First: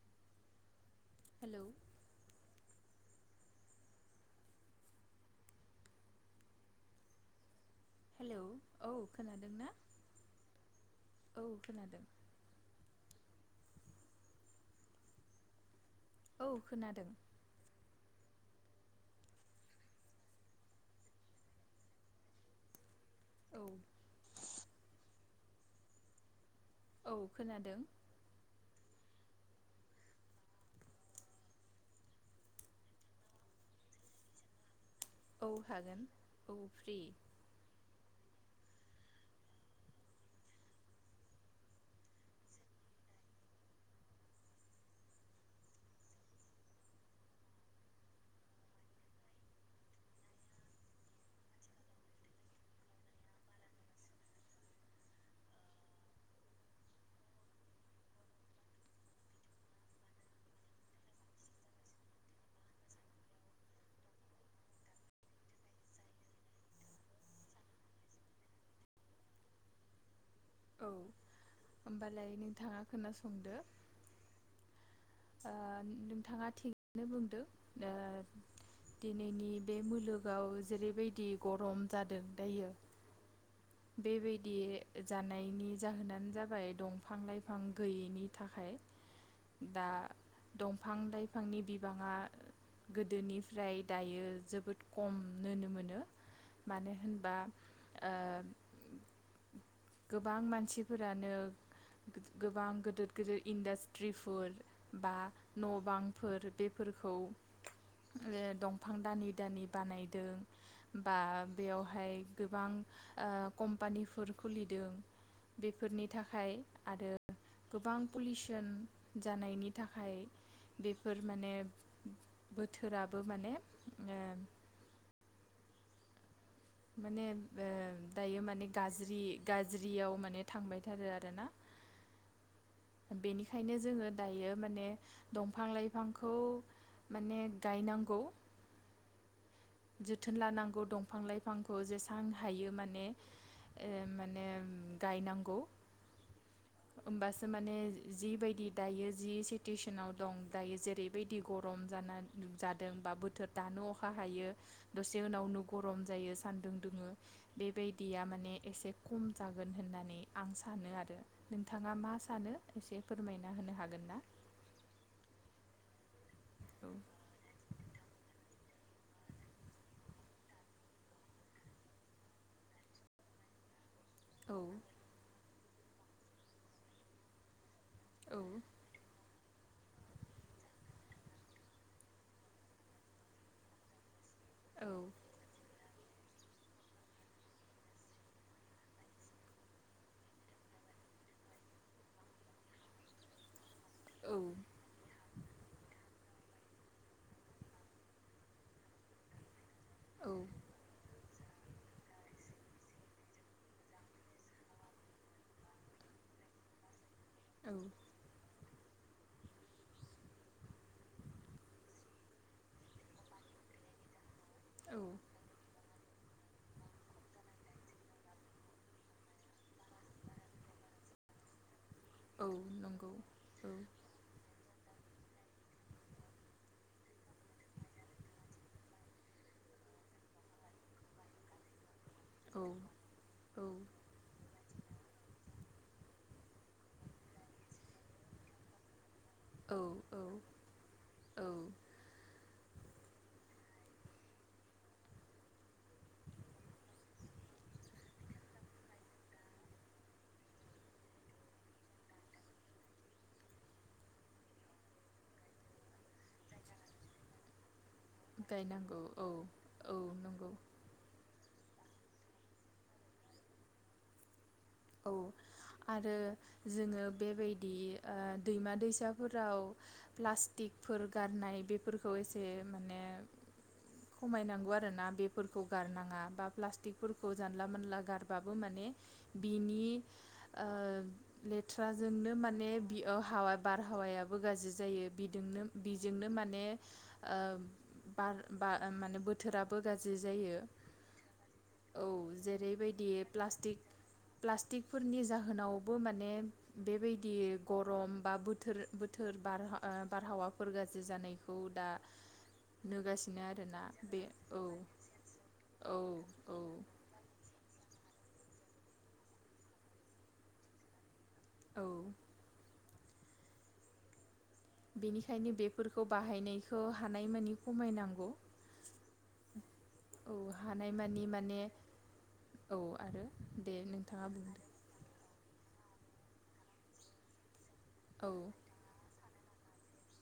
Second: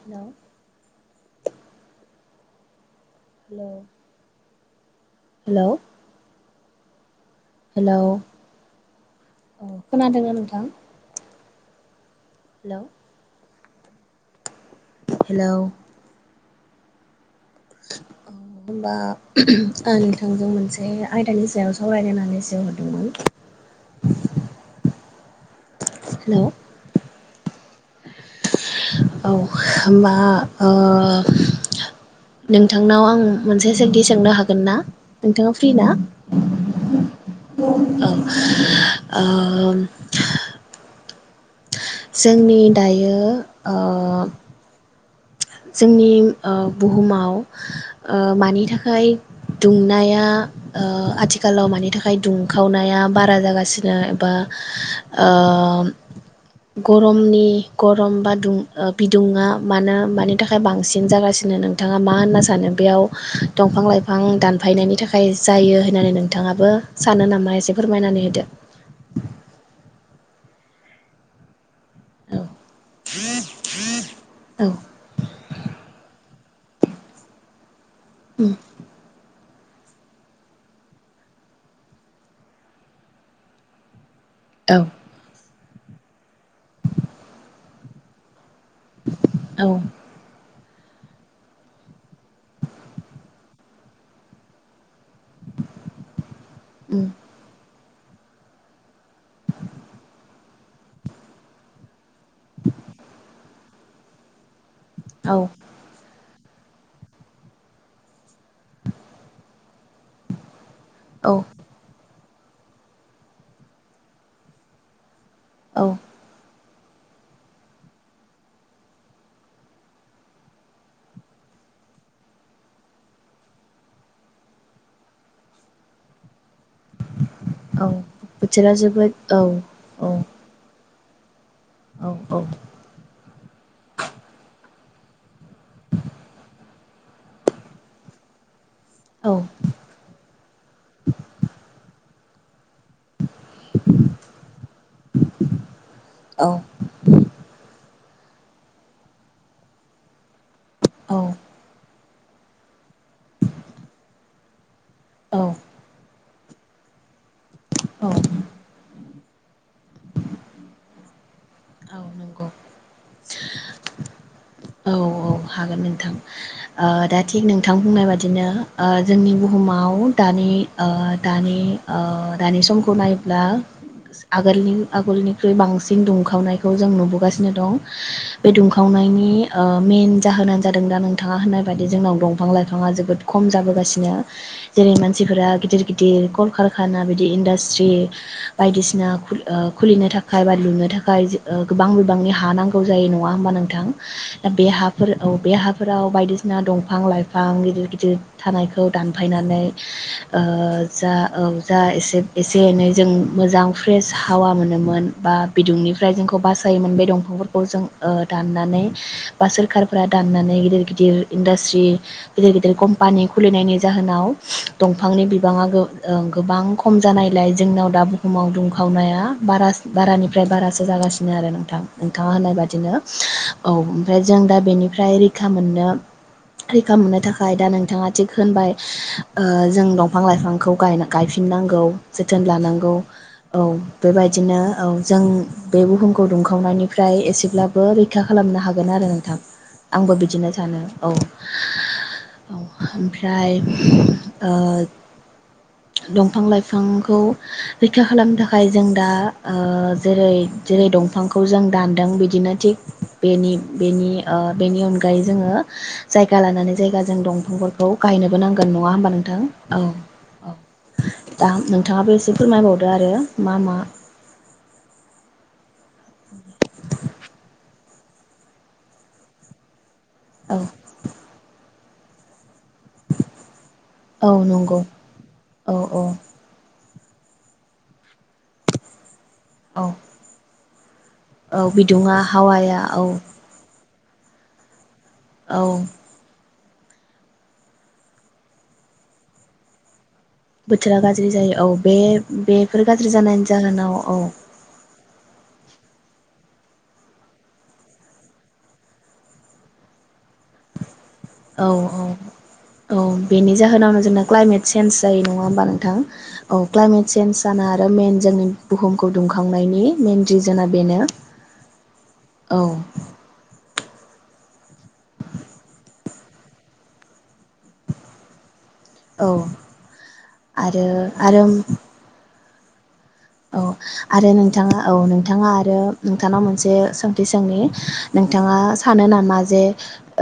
Hello hello hello hello hello औ खोनादों औ ना खोनादों नोंथां? औ खोनादों। हेलौ हेलौ औ खोनादों। होनबा आं नोंथोंजों मोनसे आयदानि सायाव सावरायलाय होननानैसो होरदोंमोन। औ। हेलौ औ खोनादों। औ होमबा ओ नोंथांनाव आं मोनसे सोंथि सोंनो हागोन ना? औ नोंथाङा फ्रि ना? हागोन औ फ्रि औ ओम ओ जोंनि दायो ओ जोंनि ओ बुहुमाव ओ मानि थाखाय दुंनाया ओ आथिखालाव मानि थाखाय दुंखावनाया बारा जागासिनो एबा ओ ग'रमनि गरम बा दुं बिदुङा मानो मानि थाखाय बांसिन जागासिनो नोंथाङा मा होनना सानो बेयाव दंफां लाइफां दानफायनायनि थाखाय जायो होननानै नोंथाङाबो सानो नामा? एसे फोरमायनानै होदो। औ। होमबालाय नोंथाङा खोनासंदो। औ ओ नोंथाङा थिगनो बुंदों। ओ दिनैनि बे मुलुगाव जेरैबायदि गरम जादों दायो। बेबायदि औ जानायनि जाहोनानो जाबाय दंफां लाइफां गैयैनि थाखाय औ दा दंफां लाइफांनि बिबाङा गोदोनिफ्राय दायो जोबोद खम नोनो मोनो मानो उम होनबा ओ गोबां मानसिफोरानो गोबां गोदोर गोदोर इन्डास्ट्रिफोर बा औ न बां फोर बेफोरखौ दंफां दानि दानि बानायदों बा औ बेयावहाय गोबां ओ कम्पानिफोर खुलिदों औ बेफोरनि थाखाय आरो गोबां पलिउसन जानायनि थाखाय बेफोर माने बोथोराबो माने ओ माने ओ औ दायो माने बोथोरा जोबोद गाज्रि औ औ गाज्रियाव माने थांबाय थारो आरो ना औ औ बेनिखायनो जोङो दायो माने दंफां लाइफांखौ माने गायनांगौ औ जोथोन लानांगौ दंफां लाइफांखौ जेसां हायो मोन ने ओ माने गायनांगौ औ होमबासो माने जिबायदि दायो जि सिटुवेसनाव दं दायो औ जेरैबायदि गरम जानान जादों बा बोथोर दानो अखा हायो दसे औ उनावनो गरम जायो सान्दुं दुङो बेबायदिया माने एसे खम जागोन होननानै आं सानो आरो नोंथाङा मा नंगौ सानो एसे फोरमायना होनो हागोन ना? औ हागोन नोंथां ओ औ दा थिग नोंथा थां बुंनाय बादिनो ओ जोंनि बुहुमाव दानि ओ दानि ओ दानि समखौ नायोब्ला औ आगोलनि आगोलनि ख्रुइ बांसिन दुंखावनाय खौ जों नुबोगासिनो दं औ बे दुंखावनायनि ओ मेेन जाहोनानो जादों दा नोंथाङा होननाय बायदि जोंनाव दंफां लाइफाङा जोबोद खम जाबोगासिनो जेरै मानसिफोरा गिदिर गिदिर कलकारखाना बिदि इन्डास्ट्रि बायदिसिना खुलि खुलिनो थाखाय बा लुनो थाखाय ओ गोबां बिबांनि हा नांगौ जायो नङा होमबा नोंथां बे हाफोर औ बे हाफोराव बायदिसिना दंफां लाइफां गिदिर गिदिर थानायखौ दानफायनानै औ ओ जा ओं जा एसे एसे एनै जों मोजां फ्रेस हावा मोनोमोन बा बिदुंनिफ्राय जों खौ बासायोमोन बे दं दंफांफोरखौ जों ओ दाननानै बा सोरखारफोरा दाननानै गिदिर गिदिर इन्डास्ट्रि गिदिर गिदिर कम्पानि खुलिनायनि जाहोनाव औ दंफांनि बिबाङा गो ओं गोबां खम जानायलाय जोंनाव दा बुहुमाव दुंखावनाया बारास बारानिफ्राय बारासो जागासिनो नो आरो नोंथां नोंथाङा औ होननाय बादिनो नंगौ औ ओमफ्राय जों दा बेनि फ्राय रैखा मोननो रैखा मोननो थाखाय दा नोंथाङा थिग होनबाय ओ जों दंफां लाइफांखौ गायफिननांगौ जोथोन औ लानांगौ औ बेबायदिनो औ जों बे बुहुम खौ दुंखावनायनिफ्राय एसेब्लाबो रैखा खालामनो हागोन आरो नों थां औ आंबो बिदिनो सानो औ औ ओमफ्राय ओ दंफां लाइफांखौ रैखा खालामनो थाखाय जों दा ओ जेरै जेरै दंफां फांखौ जों दानदों बिदिनो थिग बेनि बेनि बेनि अनगायै जोङो जायगा लानानै जायगा जों दंफांफोर खौ गायनोबो नांगोन नङा गायनांगौ होमबा औ नोंथां औ औ दा नोंथाङाबो एसे फोरमायबावदो आरो मा मा औ आरो जोङो बेबायदि ओ दैमा दैसाफोराव औ प्लास्टिकफोर गारनाय बे फोरखौ एसे माने औ खमायनांगौ नंगौ आरोना बेफोरखौ औ औ गारनाङा बा प्लास्टिक फोरखौ जानला मोनानला गारबाबो माने बिनि औ ओ औ बिदुङा लेथ्राजोंनो माने हावाया औ हावा बार आबहावायाबो गाज्रि जायो बिदोंनो औ बिजोंनो माने ओ बार बा माने बोथोराबो गा बोथोरा गाज्रि जायो औ बे बेफोर जेरैबायदि गाज्रि जानायनि प्लास्टिक जाहोनाव औ प्लास्टिकफोरनि जाहोनाव बो माने बेबायदि गरम बा बोथोर बोथोर बार ओ बारहावाफोर गा औ औ औ नुगासिनो बेनि आरोना जाहोनावनो बे जोंना क्लाइमेट औ सेेन्ज जायो नङा होमबा नोंथां औ क्लाइमेट सेेन्ज जाना आरो मेइन‌ जोंनि बुहुमखौ दुंखांनायनि मइेन रिजोनआ बेनो। औ औ बेनिखायनो बेफोरखौ बाहायनायखौ हानायमानि खमायनांगौ औ औ आरो हानायमानि आरो माने औ आरो औ दे आरो बुंदो नोंथाङा औ नोंथाङा आ रो नोंथानाव मोनसे सोंथि सोंनि औ नोंथाङा सानो नामा जे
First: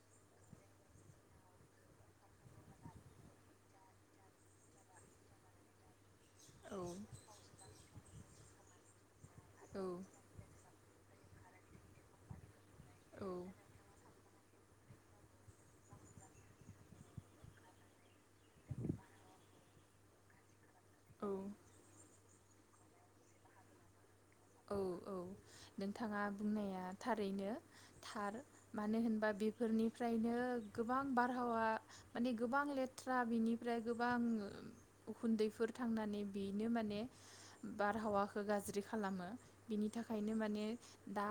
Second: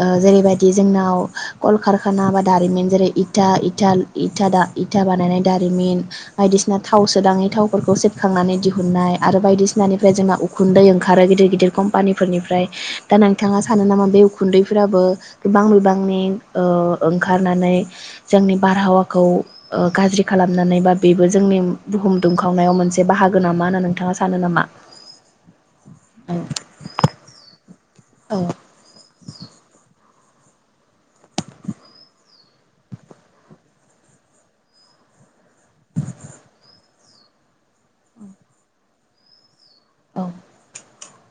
ओ जेरैबायदि जोंनाव कलकारखाना बा दारिमिन जेरै इथा इथा इथा इथा बानायनाय दारिमिन बायदिसिना औ थावसो दाङै थाव खौ सेबखांनानै दिहुननाय आरो बायदिसिनानिफ्राय जोंहाखा उ खुन्दै ओंखारो गिदिर गिदिर कम्पानिफोरनिफ्राय दा औ नोंथाङा सानो नामा बे खुन्दैफोराबो गोबां बिबांनि ओ ओंखारनानै जोंनि बारहावाखौ ओ गाज्रि खालाम नानै बा बेबो औ जोंनि बुहुम खावनायाव मोनसे बाहागो नामा होन नोंथाङा सानो नामा? औ औ नोंथाङा औ बुंनाया थारैनो थार मानो होनबा बेफोरनि फ्रायनो गोबां बारहावा माने गोबां लेथ्रा बिनिफ्राय गोबां उखुन्दैफोर थांनानै बेनो माने बारहावाखौ गाज्रि खालामो। बिनि औ थाखायनो माने दा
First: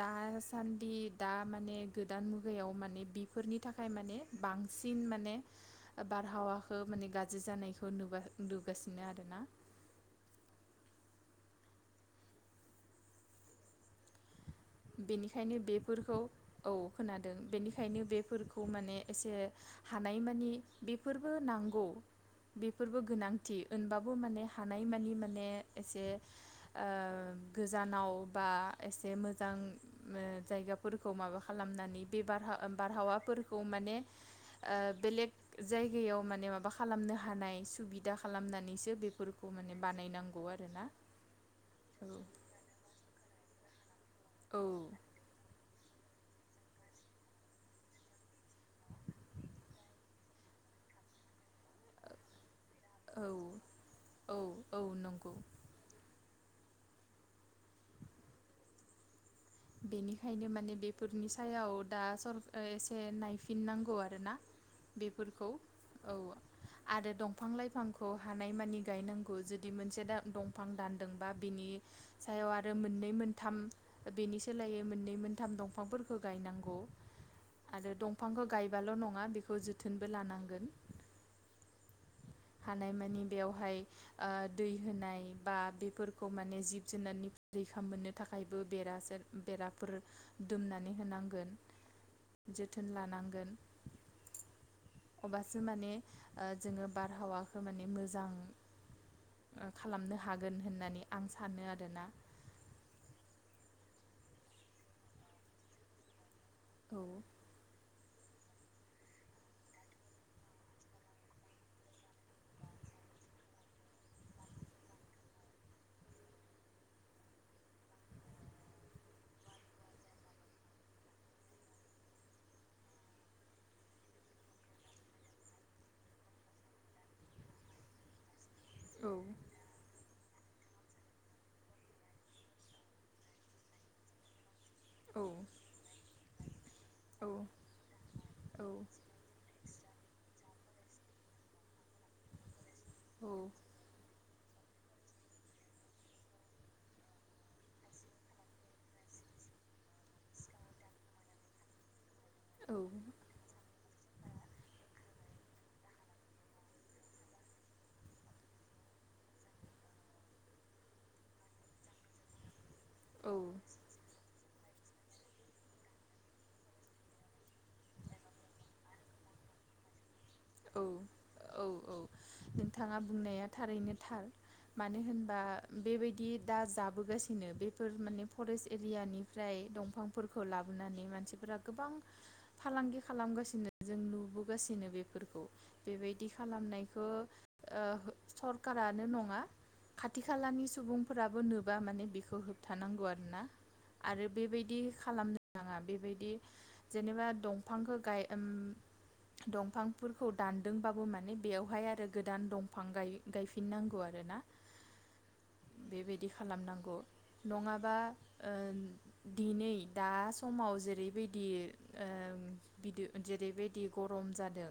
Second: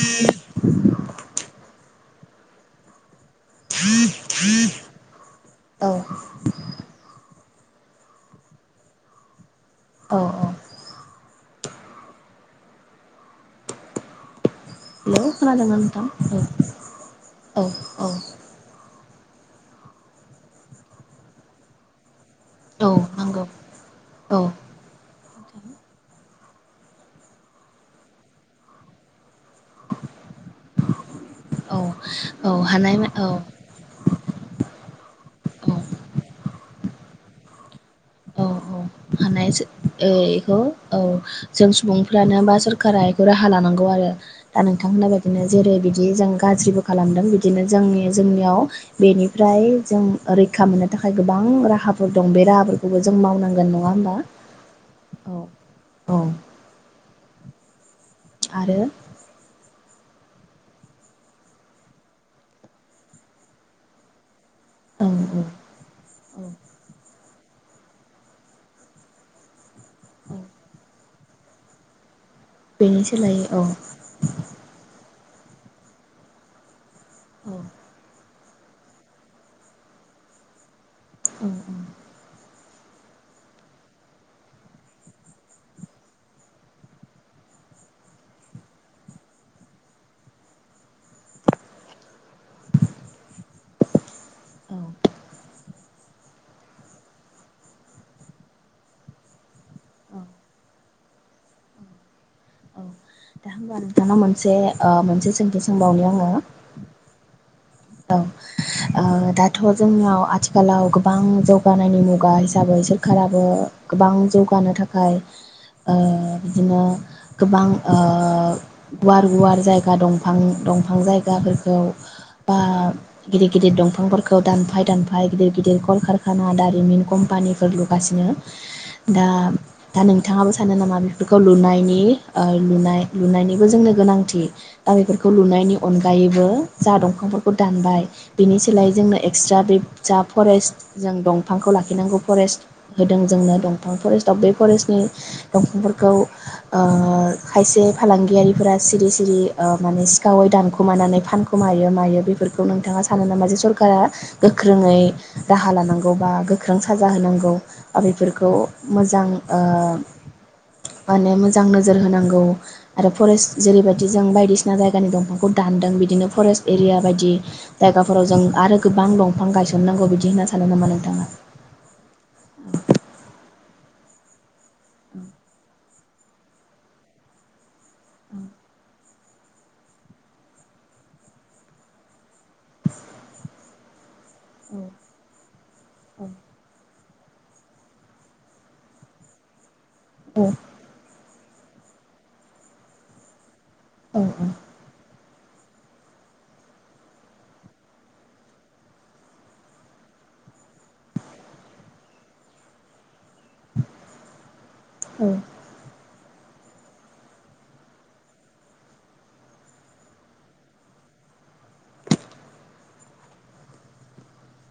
दासान्दि दा माने गोदान मुगायाव माने बि फोरनि थाखाय माने बांसिन माने औ बारहावाखौ माने गा ज्रि जानायखौ नुबा नुगासिनो आरो ना। औ औ हेल' बेनिखायनो खोनादोंना बेफोरखौ नोंथां? औ खोनादों औ बेनिखायनो औ बेफोरखौ माने‌ एसे हानायमानि बेफोरबो नांगौ औ बेफोरबो नंगौ गोनांथि होनबाबो औ माने हानायमानि माने एसे ओ गोजानाव बा एसे मो‌ जां ओ जायगाफोरखौ माबा औ खालामनानै बे बार औ हानाय औ बारहावाफोरखौ माने ओ बेलेग औ जायगायाव माने माबा खालामनो हानाय सुबिदा [inaudible] औ औ खालामनानैसो बेफोरखौ हानाय माने बानायनांगौ बेखौ आरोना औ जों औ सुबुंफ्रानो बा सोररका बेखौ राहा लानांगौ। गाव आरो दा औ नोंथांमोना बायदिनो जेरै बिदि बिदि जों गाज्रिबो खालामदों बिदिनो जोंनि जोंनियाव बेनिफ्राय जों रैखा मोननो थाखाय गोबां राहाफोर दं बे राहाफोरखौ खौबो जों मावनांगोन औ नङा होमबा औ औ नंगौ औ औ। आरो बेनिखायनो माने बेफोरनि सायाव दा सर एसे नायफिननांगौ आरोना [inaudible] औ औ बेफोरखौ औ आरो दं [inaudible] बिफां लाइफांखौ हानायमानि गायनांगौ जु [inaudible] दि मोनसे दा औ दंफां दान [inaudible] जादोंबा बिनि [unintelligible] सायाव आरो बेनि मोननै सोलायै मोनथाम औ बेनि [inaudible] मोननै मोनथाम दंफांफोरखौ गायनांगौ [inaudible] औ आरो दं [inaudible] बिफांखौ गायबाल' नङा बेखौ जोथोनबो लानांगोन [inaudible] उ [inaudible] हानायमानि बेवहाय दै होनाय बा बेफोरखौ माने जिब जुनारनि रैखा मोननो थाखायबो बेराजोर बेराफोर दुमनानै होनांगोन जोथोन लानांगोन [inaudible] अब्लासो माने [inaudible] जोङो [inaudible] बारहावाखौ माने मोजां [inaudible] खालामनो हागोन होननानै [inaudible] आं सानो आरोना [inaudible] औ दा होमबा नोंथांनाव मोनसे ओ मोनसे सोंथि सोंबावनि आङो [inaudible] औ [inaudible] औ दाथ' जोंनियाव आथिखालाव गोबां जौगानायनि मुगा हिसाबै सोरखाराबो गोबां जौगानो थाखाय बिदिनो गोबां गुवार गुवार जायगा दंफां दंफां जायगाफोरखौ। बा गिदिर गिदिर दंफांफोरखौ दानफाय दानफाय गिदिर गिदिर कलकारखाना दारिमिन कम्पानिफोर लुगासिनो। औ दा दा नों नोंथाङाबो सानो नामा बेफोरखौ लुनायनि ओ लुनाय लुनायनिबो जोंनो गोनांथि? दा औ बेफोरखौ लुनायनि अनगायै जोङो [inaudible] जा औ दंफांफोर फोर दानबाय बिनि औ सोलाय जोंनो एक्सट्रा बे जा फरेस्ट जों दंफांखौ लाखिनांगौ फरेस्ट होदों जोंनो दंफां फरेस्टआव बे फरेस्टनि दंफांफोरखौ खायसे फालांगियारिफोरा सिरि-सिरि माने सिखावै दानखुमानानै फानख मायो मायो बे फोरखौ नोंथाङा सानो नामा जे सरकारा गोख्रोङै राहा लानांगौ बा गोख्रों साजा होनांगौ बा बेफोरखौ मोजां ओ‌ माने मोजां नोजोर होनांगौ। आरो फरेस्ट जेरैबायदि जों बायदि सिना जायगानि दंफांखौ दानदों बिदिनो फरेस्ट एरिया बायदि जायगाफोराव जों आरो गोबां दंफां गायसननांगौ बि दि होनना सान औ नामा नोंथाङा। औ औ नोंथाङा बुंनाया थारैनो थार मानो होनबा बेबायदि दा जाबोगासिनो बेफोर माने फरेस्ट एरियानिफ्राय दंफांफोरखौ लाबोनानै मानसिफोरा गोबां फालांगि खालामगासिनो। जोंलु नुबोगासिनो बे खौ बेबायदि खालामनाय बेखौ सरखारानो नङा खाथि खालानि सुबुंफोराबो नु बा माने बेखौ होबथानांगौ आर ना औ आरो बेबायदि खालामनो आंङा बेबायदि जेनेबा दंफांखौ गाय ओम दफां फोरखौ दानदोंबाबो माने बेवहाय आरो गोदान दंफां गायो। गायफिननांगौ आरोना औ बेबायदि खालामनांगौ नङाबा ओ दिनै दा समाव जेरैबायदि बि जेरैबायदि गरम जादों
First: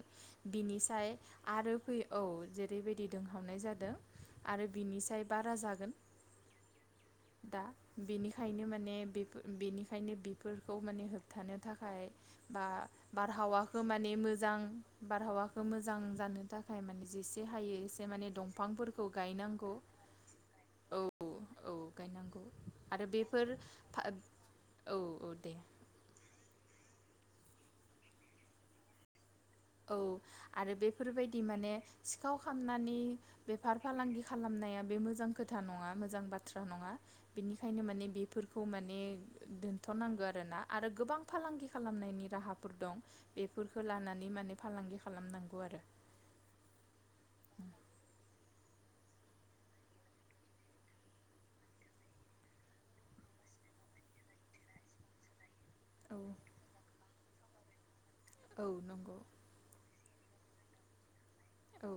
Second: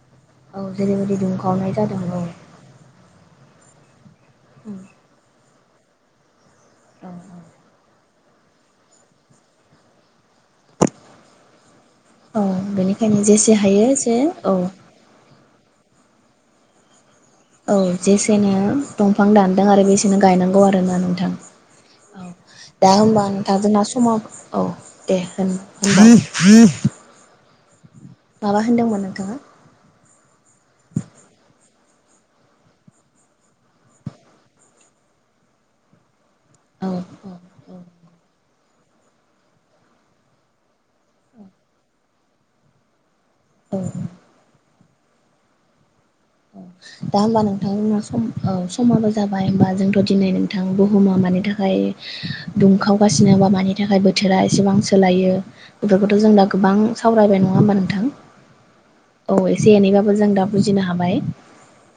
औ बिनिसाय जेरैबायदि दुंखावनाय आरो फै जादों औ जेरैबायदि दुंहावनाय जादों आरो उम बिनिसाय बारा जा गोन। दा बेनिखायनो माने बेनिखायनो बेफोरखौ माने होबथानो थाखाय औ बा बेनिखायनो जेसे हायो बारहावाखौ माने एसे औ मोजां आबहावाखौ मोजां जानो थाखाय माने जेसे औ हायो एसे माने जेसेनो दंफांफोरखौ दंफां दानदों गायनांगौ आरो बेसेनो गायनांगौ आरोना औ नोंथां औ गायनांगौ दा आरो होमबा बेफोर नोंथांजोंना फा समा औ दे होन होनबा। माबा होनदोंमोन नोंथाङा। औ आरो बेफोरबायदि माने सिखाव खामनानै बेफार फालांगि खालामनाया बे मोजां खोथा नङा मोजां बा थ्रा औ नङा औ बिनिखायनो माने बेफोर खौ माने दोनथ'नांगौ आरो ना आरो गोबां फालांगि खालामनायनि राहाफोर दं। औ बेफोरखौ लानानै माने फालांगि खालामनांगौ आरो। औ दा होनबा नोंथां सम ओ समाबो जाबाय होनबा जोंथ' दिनै नोंथां बुहुमा मानि थाखाय दुंखावगासिनो बा मानि थाखाय बोथोरा एसेबां सोलायो बेफोरखौथ' औ जों दा गोबां सावरायबाय नङा होमबा नोंथां? औ नंगौ औ एसे एनैबाबो जों दा बुजिनो हाबाय। औ।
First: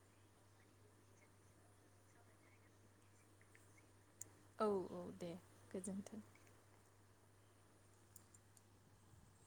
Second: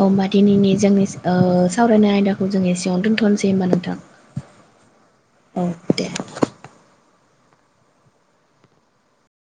अ ओमबा दिनैनि जोंनि ओ सावरायनाय आयदाखौ जों एसेयावनो दोन्थनोसै होमबा नोंथां। औ औ दे औ दे। गोजोन्थों।